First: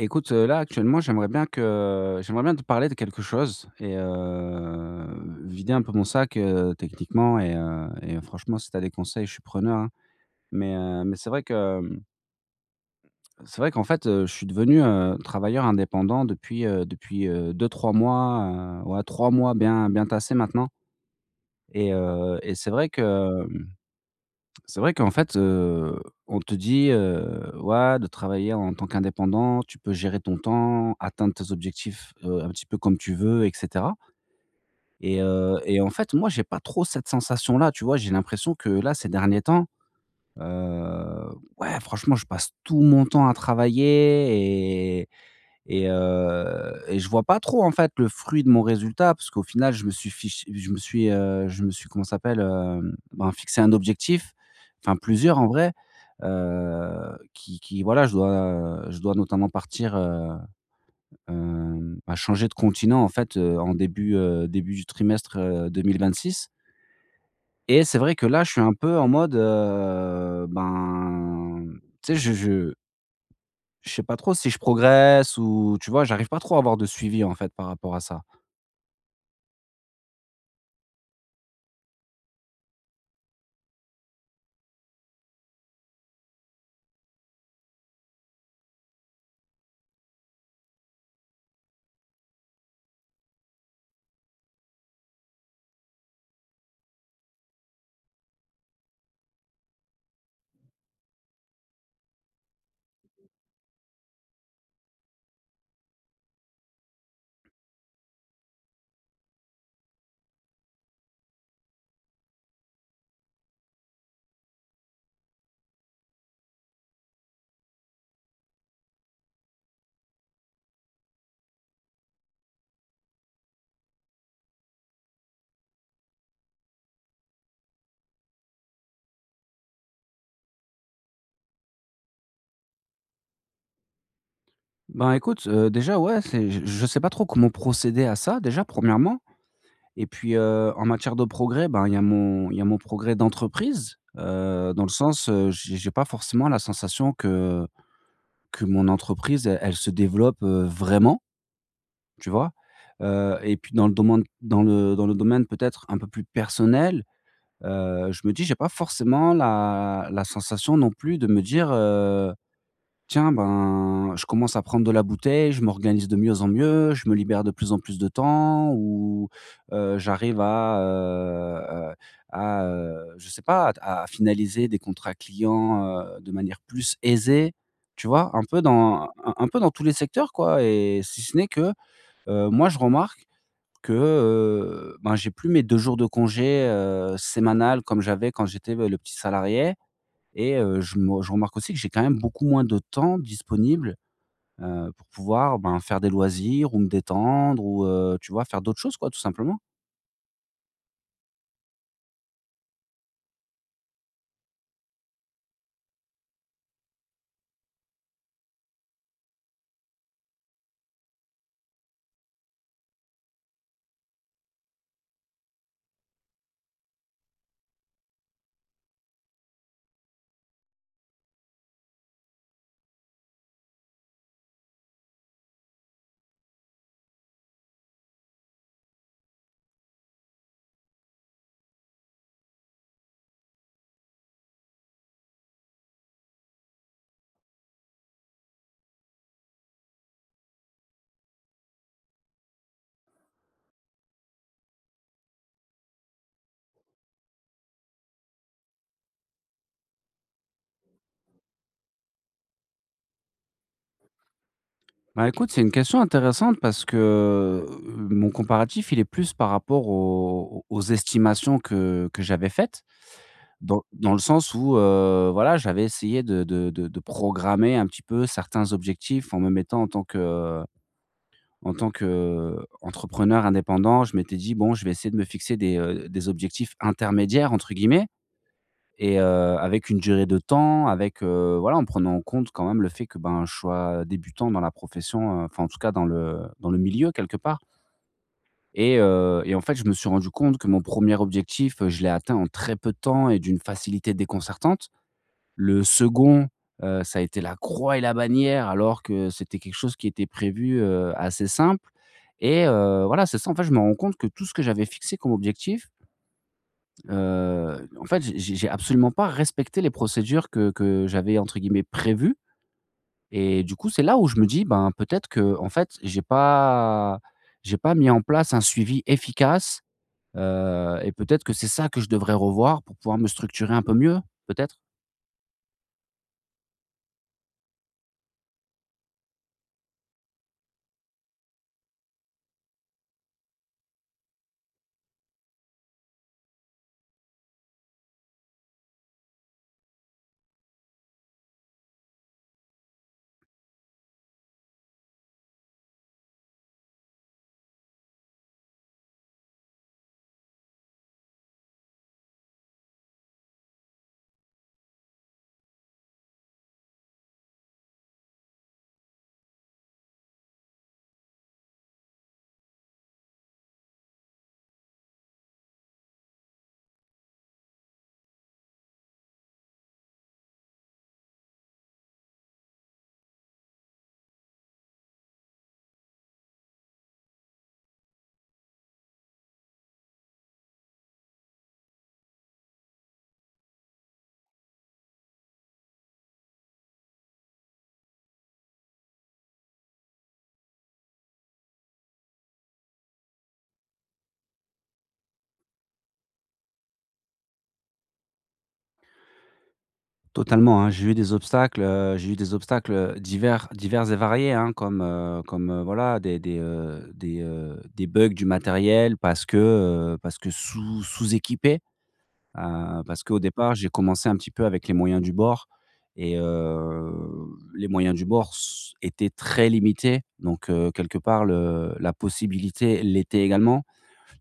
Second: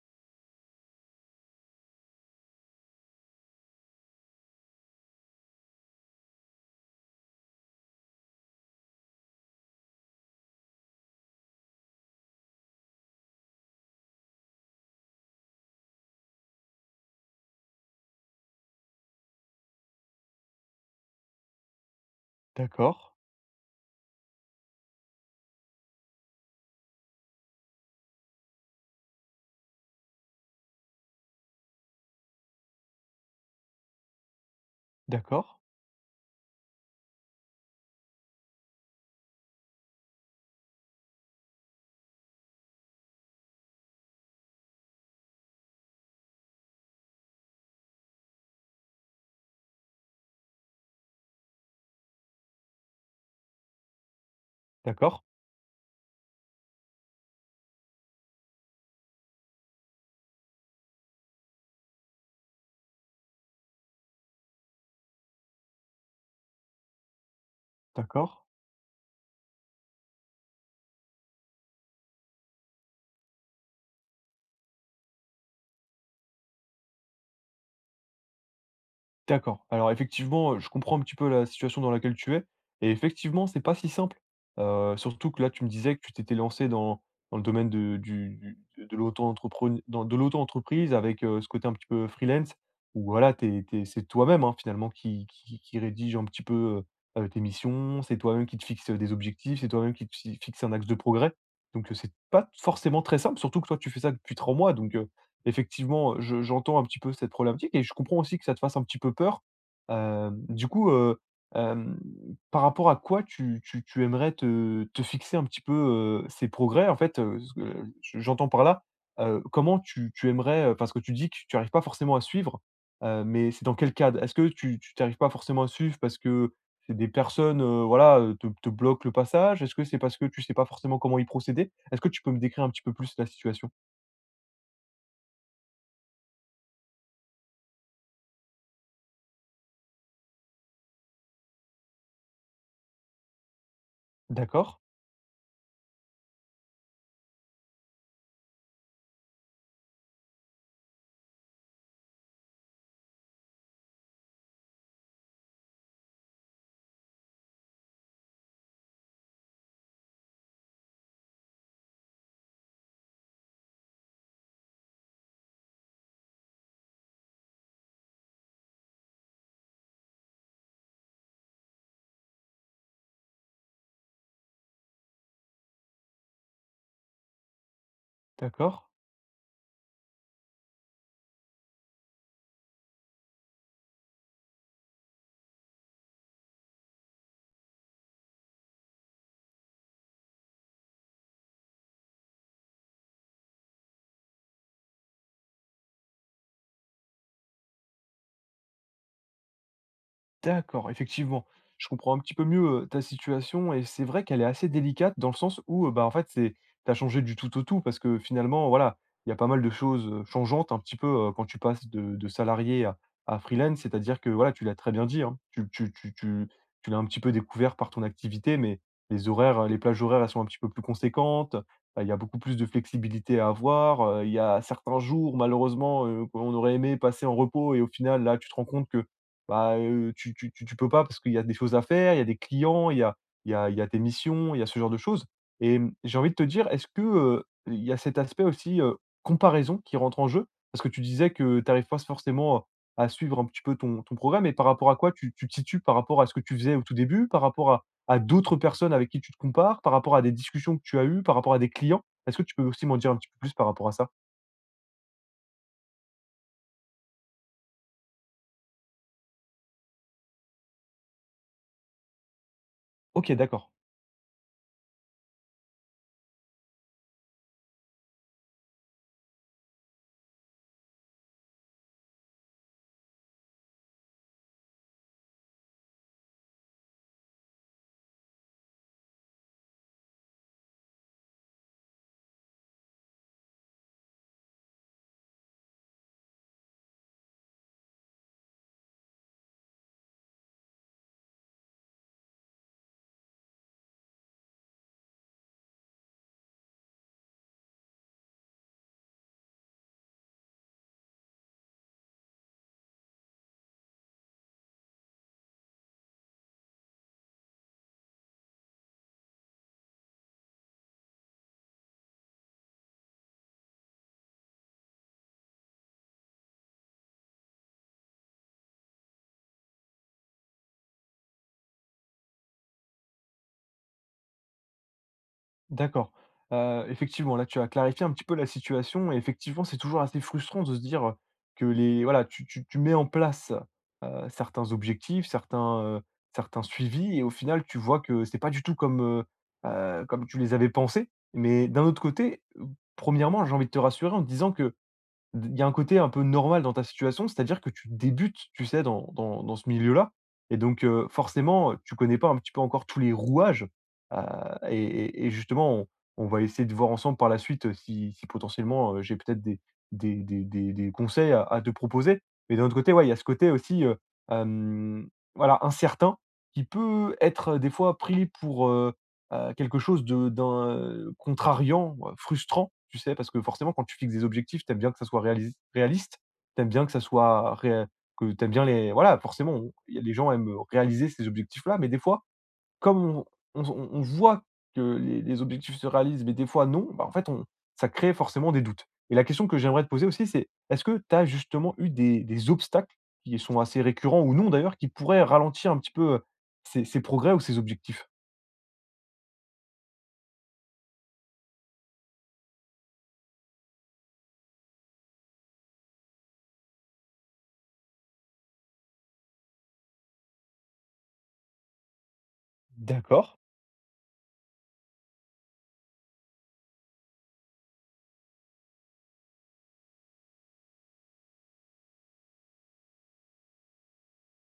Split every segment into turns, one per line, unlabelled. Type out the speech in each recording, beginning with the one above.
Écoute, là, actuellement, j'aimerais bien te parler de quelque chose et vider un peu mon sac, techniquement et franchement, si tu as des conseils, je suis preneur, hein. Mais c'est vrai que, c'est vrai qu'en fait, je suis devenu, travailleur indépendant depuis 2-3 mois, ouais, 3 mois bien bien tassé maintenant. et heu et c'est vrai
D'accord,
que C'est vrai qu'en fait, on te dit: «Ouais, de travailler en tant qu'indépendant, tu peux gérer ton temps, atteindre tes objectifs, un petit peu comme tu veux et cetera» et
d'accord,
heu et en fait, moi, j'ai pas trop cette sensation-là, tu vois? J'ai l'impression que là, ces derniers temps, heu, ouais, franchement, je passe tout mon temps à travailler et je vois pas trop, en fait, le fruit de mon résultat parce qu'au final, je me suis fich je me suis, comment ça s'appelle? Ben, fixé un objectif, enfin
d'accord,
plusieurs en vrai, qui voilà, je dois notamment partir, bah, changer de continent, en fait, début du trimestre, 2026. Et c'est vrai que
d'accord,
là, je suis un peu en mode, ben, tu sais, je sais pas trop si je progresse ou tu vois? J'arrive pas trop à avoir de suivi, en fait, par rapport à ça.
d'accord. Alors effectivement, je comprends un petit peu la situation dans laquelle tu es et effectivement, c'est pas si simple. Surtout que là, tu me disais que tu t'étais lancé dans dans le domaine de du de l'auto-entreprene dans de l'auto-entreprise avec, ce côté un petit peu freelance où voilà, tu es c'est toi-même, hein, finalement qui rédige un petit peu, tes missions, c'est toi-même qui te fixe, des objectifs, c'est toi-même qui te fi fixe un axe de progrès. Donc, c'est pas forcément très simple, surtout que toi, tu fais ça depuis 3 mois donc, effectivement, je j'entends un petit peu cette problématique et je comprends aussi que ça te fasse un petit peu peur. Hem, du coup, hem, Par rapport à quoi tu aimerais te fixer un petit peu, ces progrès? En fait, ce que j'entends par là, comment tu aimerais, parce que tu dis que tu n'arrives pas forcément à suivre, mais c'est dans quel cadre? Est-ce que tu n'arrives pas forcément à suivre parce que c'est des personnes, voilà, te bloquent le passage? Est-ce que c'est parce que tu sais pas forcément comment y procéder? Est-ce que tu peux me décrire un petit peu plus la situation?
Ben, écoute, déjà, ouais, c'est je sais pas trop comment procéder à ça, déjà, premièrement. Et puis, en matière de progrès, ben, il y a mon progrès d'entreprise,
D'accord,
dans le sens, j'ai pas forcément la sensation que mon entreprise, elle se développe, vraiment, tu vois? Et puis dans le domaine peut-être un peu plus personnel. Je me dis j'ai pas forcément la sensation non plus de me dire: «Tiens, ben, je commence à prendre de la bouteille, je m'organise de mieux en mieux, je me libère de plus en plus de temps» ou «J'arrive à, je sais pas, à finaliser des contrats clients, de manière plus aisée». Tu vois? Un peu
d'accord.
dans un un peu dans tous les secteurs quoi et si ce n'est que, moi je remarque que, ben, j'ai plus mes 2 jours de congé, sémanal comme j'avais quand j'étais, le petit salarié. Et je remarque aussi que j'ai quand même beaucoup moins de temps disponible, pour pouvoir, ben, faire des loisirs ou me détendre ou, tu vois, faire d'autres choses, quoi, tout simplement.
D'accord, effectivement. Je comprends un petit peu mieux, ta situation et c'est vrai qu'elle est assez délicate dans le sens où, bah, en fait, c'est t'as changé du tout au tout parce que finalement, voilà, il y a pas mal de choses, changeantes un petit peu, quand tu passes de salarié à freelance. C'est-à-dire que, voilà, tu l'as très bien dit, hein, tu tu l'as un petit peu découvert par ton activité, mais les horaires, les plages horaires, elles sont un petit peu plus conséquentes. Il y a beaucoup plus de flexibilité à avoir, il y a certains jours, malheureusement, qu'on aurait aimé passer en repos et au final, là, tu te rends compte que bah, tu peux pas parce qu'il y a des choses à faire, il y a des clients, il y a tes missions, il y a ce genre de choses et mmh, j'ai envie de te dire, est-ce que, il y a cet aspect aussi, comparaison qui rentre en jeu? Parce que tu disais que tu arrives pas forcément, à suivre un petit peu ton programme et par rapport à quoi tu te situes? Par rapport à ce que tu faisais au tout début? Par rapport à d'autres personnes avec qui tu te compares? Par rapport à des discussions que tu as eues? Par rapport à des clients? Est-ce que tu peux aussi m'en dire un petit peu plus par rapport à ça?
Bah, écoute, c'est une question intéressante parce que, heu, mon comparatif, il est plus par rapport aux estimations que j'avais faites.
OK, d'accord.
Dans le sens où, voilà, j'avais essayé de programmer un petit peu certains objectifs en me mettant en tant qu'entrepreneur indépendant. Je m'étais dit: «Bon, je vais essayer de me fixer des objectifs intermédiaires» entre guillemets et avec une durée de temps, avec, voilà, en prenant en compte quand même le fait que, ben, je sois débutant dans la profession, enfin, en tout cas dans le milieu quelque part et en fait, je me suis rendu compte que mon premier objectif, je l'ai atteint en très peu de temps et d'une facilité déconcertante. Le second, ça a été la croix et la bannière, alors que c'était quelque chose qui était prévu, assez simple. Et voilà, c'est ça, en fait, je me rends compte que tout ce que j'avais fixé comme objectif, en fait, j'ai absolument pas respecté les procédures que j'avais, entre guillemets, «prévues», et du coup, c'est là où je me dis: «Ben, peut-être que en fait, j'ai pas mis en place un suivi efficace, et peut-être que c'est ça que je devrais revoir pour pouvoir me structurer un peu mieux, peut-être?»
D'accord. Effectivement, là, tu as clarifié un petit peu la situation et effectivement, c'est toujours assez frustrant de se dire que les voilà, tu mets en place, certains objectifs, certains suivis et au final, tu vois que c'est pas du tout comme, comme tu les avais pensés. Mais d'un autre côté, 1°, j'ai envie de te rassurer en te disant que, D il y a un côté un peu normal dans ta situation, c'est-à-dire que tu débutes, tu sais, dans ce milieu-là et donc forcément, tu connais pas un petit peu encore tous les rouages, heu et justement, on va essayer de voir ensemble par la suite, si si potentiellement, j'ai peut-être des conseils à te proposer. Mais d'un autre côté, ouais, il y a ce côté aussi, hem, voilà, incertain qui peut être, des fois pris pour, quelque chose de contrariant, frustrant, tu sais? Parce que forcément quand tu fixes des objectifs, t'aimes bien que ça soit réaliste, t'aimes bien que ça soit ré que t'aimes bien les voilà, forcément on il y a les gens aiment, réaliser ces objectifs-là, mais des fois, comme on voit que les objectifs se réalisent, mais des fois non, bah, en fait on ça crée forcément des doutes. Et la question que j'aimerais te poser aussi, c'est est-ce que tu as justement eu des obstacles qui sont assez récurrents ou non d'ailleurs, qui pourraient ralentir un petit peu, ces progrès ou ces objectifs?
Totalement, hein. J'ai eu des obstacles, divers divers et variés, hein, comme, voilà des bugs du matériel parce que sous-équipé, parce
D'accord.
qu'au départ, j'ai commencé un petit peu avec les moyens du bord et les moyens du bord s étaient très limités donc quelque part le la possibilité l'était également.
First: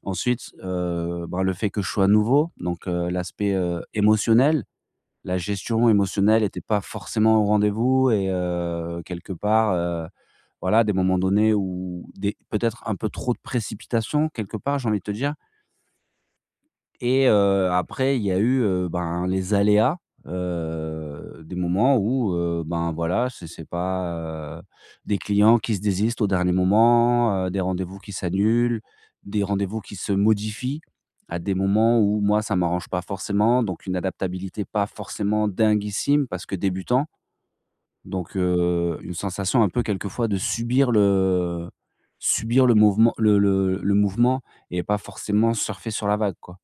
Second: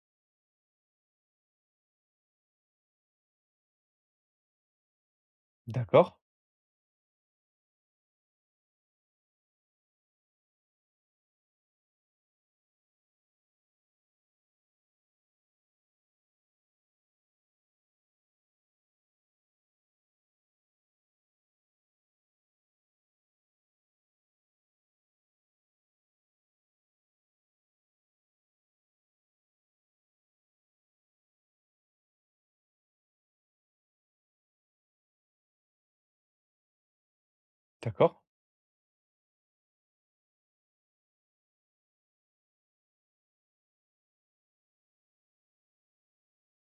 Ensuite, ben, le fait que je sois nouveau donc l'aspect, émotionnel la gestion
D'accord,
émotionnelle n'était pas forcément au rendez-vous et quelque part, voilà, des moments donnés où des peut-être un peu trop de précipitation quelque part, j'ai envie de te dire. Et après il y a eu, ben, les aléas, des moments où, ben, voilà, c'est pas, des clients qui se désistent au dernier moment, des rendez-vous qui s'annulent, des rendez-vous qui se modifient à des moments où moi ça m'arrange pas forcément, donc une adaptabilité pas forcément dinguissime parce que débutant,
d'accord,
donc une sensation un peu quelquefois de subir le mouvement et pas forcément surfer sur la vague, quoi.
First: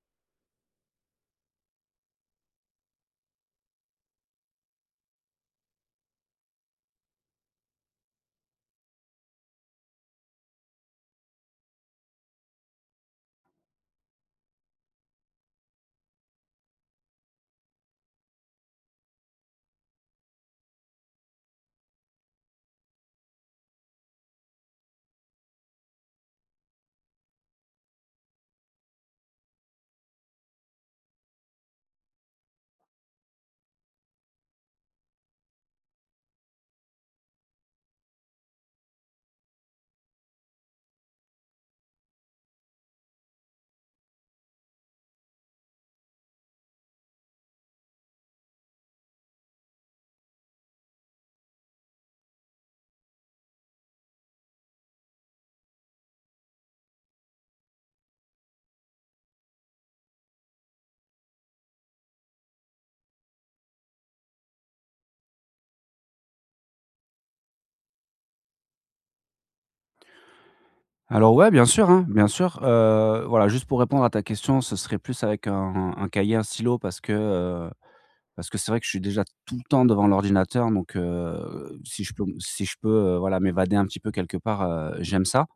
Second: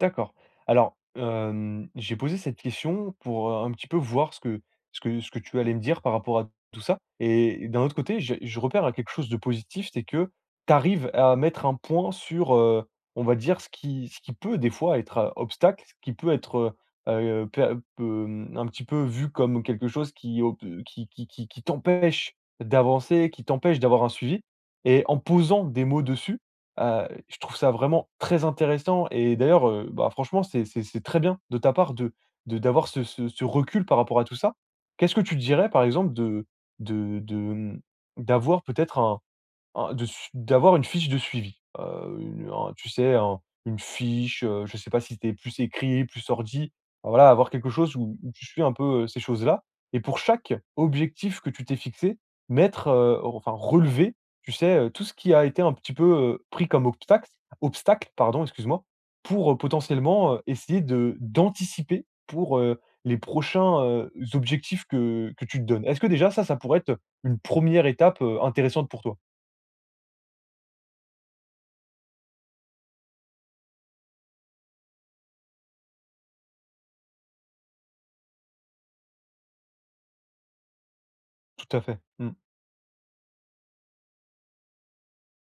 d'accord. Alors, j'ai posé cette question pour, un petit peu voir ce que tu allais me dire par rapport à tout ça et d'un autre côté, je repère à quelque chose de positif, c'est que tu arrives à mettre un point sur, on va dire ce qui peut des fois être, obstacle, ce qui peut être, heu un petit peu vu comme quelque chose qui t'empêche d'avancer, qui t'empêche d'avoir un suivi et en posant des mots dessus, je trouve ça vraiment très intéressant et d'ailleurs, bah, franchement, c'est très bien de ta part de d'avoir ce recul par rapport à tout ça. Qu'est-ce que tu dirais, par exemple, de de, mmh, d'avoir peut-être un de su d'avoir une fiche de suivi, une un tu sais, un une fiche, je ne sais pas si c'était plus écrit, plus ordi, enfin, voilà, avoir quelque chose où où tu suis un peu, ces choses-là et pour chaque objectif que tu t'es fixé, mettre, enfin relever, tu sais, tout ce qui a été un petit peu, pris comme obstacle, pardon, excuse-moi, pour, potentiellement, essayer de d'anticiper pour, les prochains, objectifs que tu te donnes. Est-ce que déjà ça, ça pourrait être une première étape, intéressante pour toi?
Alors ouais, bien sûr, hein, bien sûr. Voilà, juste pour répondre à ta question, ce serait plus avec un cahier, un stylo parce que c'est vrai que je suis déjà tout le temps devant l'ordinateur donc
Tout à fait. Mmh.
si je peux, voilà, m'évader un petit peu quelque part, j'aime ça.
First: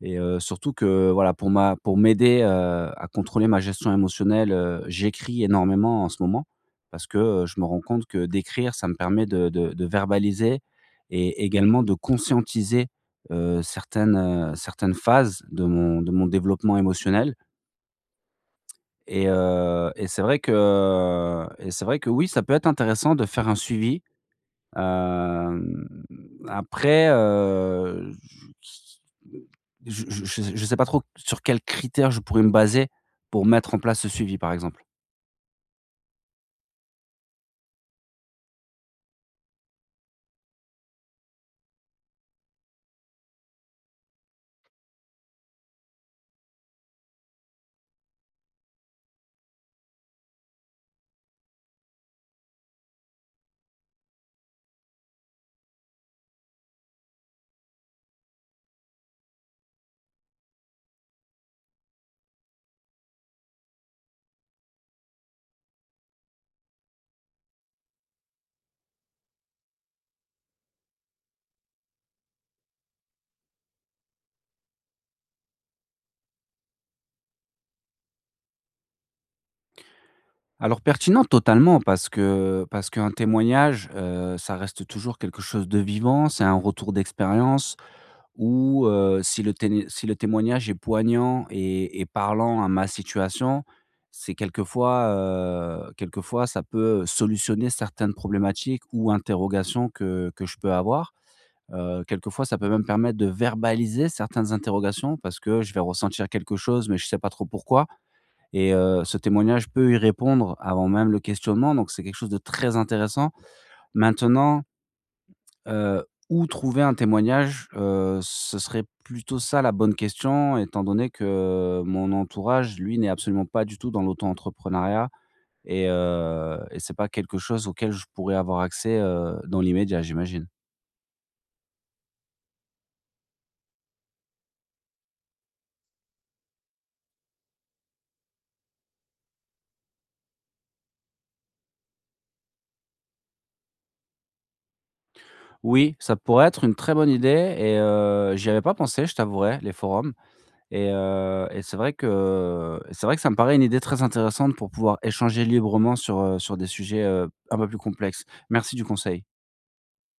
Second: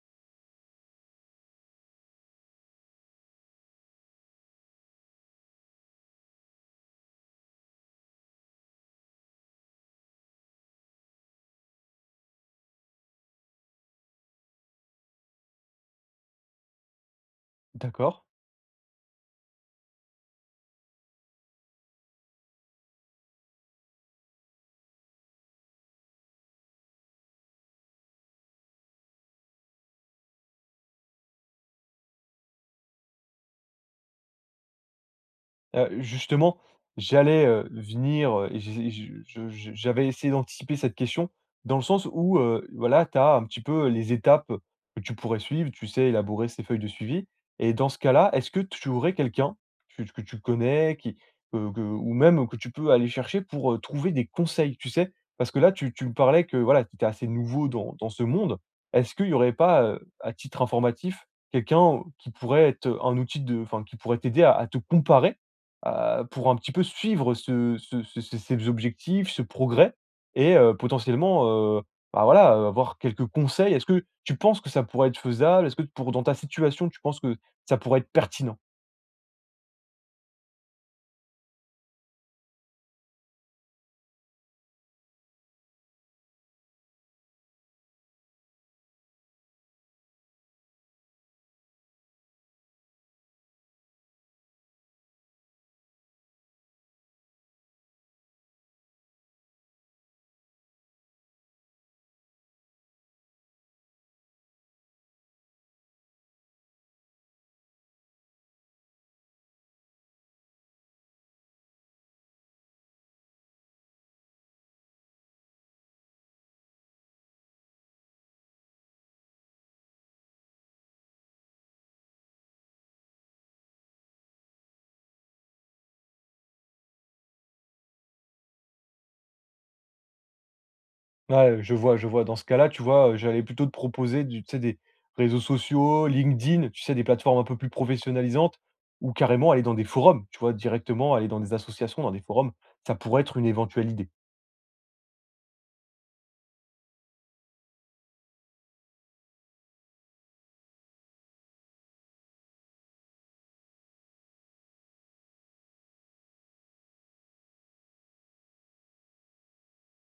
Et surtout que voilà, pour m'aider, à contrôler ma gestion émotionnelle, j'écris énormément en ce moment parce que, je me rends compte que d'écrire, ça me permet de verbaliser et également de conscientiser, certaines phases de mon développement émotionnel
D'accord.
et c'est vrai que et c'est vrai que oui, ça peut être intéressant de faire un suivi. Hem, après, je ne sais pas trop sur quels critères je pourrais me baser pour mettre en place ce suivi, par exemple?
Justement, j'allais, venir, et j'ai je j'avais essayé d'anticiper cette question dans le sens où, voilà, tu as un petit peu les étapes que tu pourrais suivre, tu sais, élaborer ces feuilles de suivi et dans ce cas-là, est-ce que tu aurais quelqu'un que tu connais qui, que ou même que tu peux aller chercher pour, trouver des conseils, tu sais? Parce que là, tu me parlais que, voilà, tu étais assez nouveau dans dans ce monde. Est-ce qu'il y aurait pas, à titre informatif, quelqu'un qui pourrait être un outil de enfin, qui pourrait t'aider à te comparer pour un petit peu suivre ce ce ce ces ces objectifs, ce progrès et heu, bah, voilà, avoir quelques conseils. Est-ce que tu penses que ça pourrait être faisable? Est-ce que pour dans ta situation, tu penses que ça pourrait être pertinent?
Alors pertinent totalement parce qu'un témoignage, ça reste toujours quelque chose de vivant, c'est un retour d'expérience. Ou si le témoignage est poignant et parlant à ma situation, c'est quelquefois ça peut solutionner certaines problématiques ou interrogations que je peux avoir. Quelquefois, ça peut même permettre de verbaliser certaines interrogations parce que je vais ressentir quelque chose, mais je ne sais pas trop pourquoi et ce témoignage peut y répondre avant même le questionnement, donc c'est quelque chose de très intéressant. Maintenant. Heu, où trouver un témoignage? Ce serait plutôt ça la bonne question, étant donné que mon entourage, lui, n'est absolument pas du tout dans l'auto-entrepreneuriat et c'est pas quelque chose auquel je pourrais avoir accès, dans l'immédiat, j'imagine.
Ouais, je vois, je vois. Dans ce cas-là, tu vois, j'allais plutôt te proposer du tu sais, des réseaux sociaux, LinkedIn, tu sais, des plateformes un peu plus professionnalisantes ou carrément aller dans des forums, tu vois? Directement aller dans des associations, dans des forums, ça pourrait être une éventuelle idée.
Oui, ça pourrait être une très bonne idée et j'y avais pas pensé, je t'avouerai, les forums et c'est vrai que ça me paraît une idée très intéressante pour pouvoir échanger librement sur des sujets, un peu plus complexes. Merci du conseil.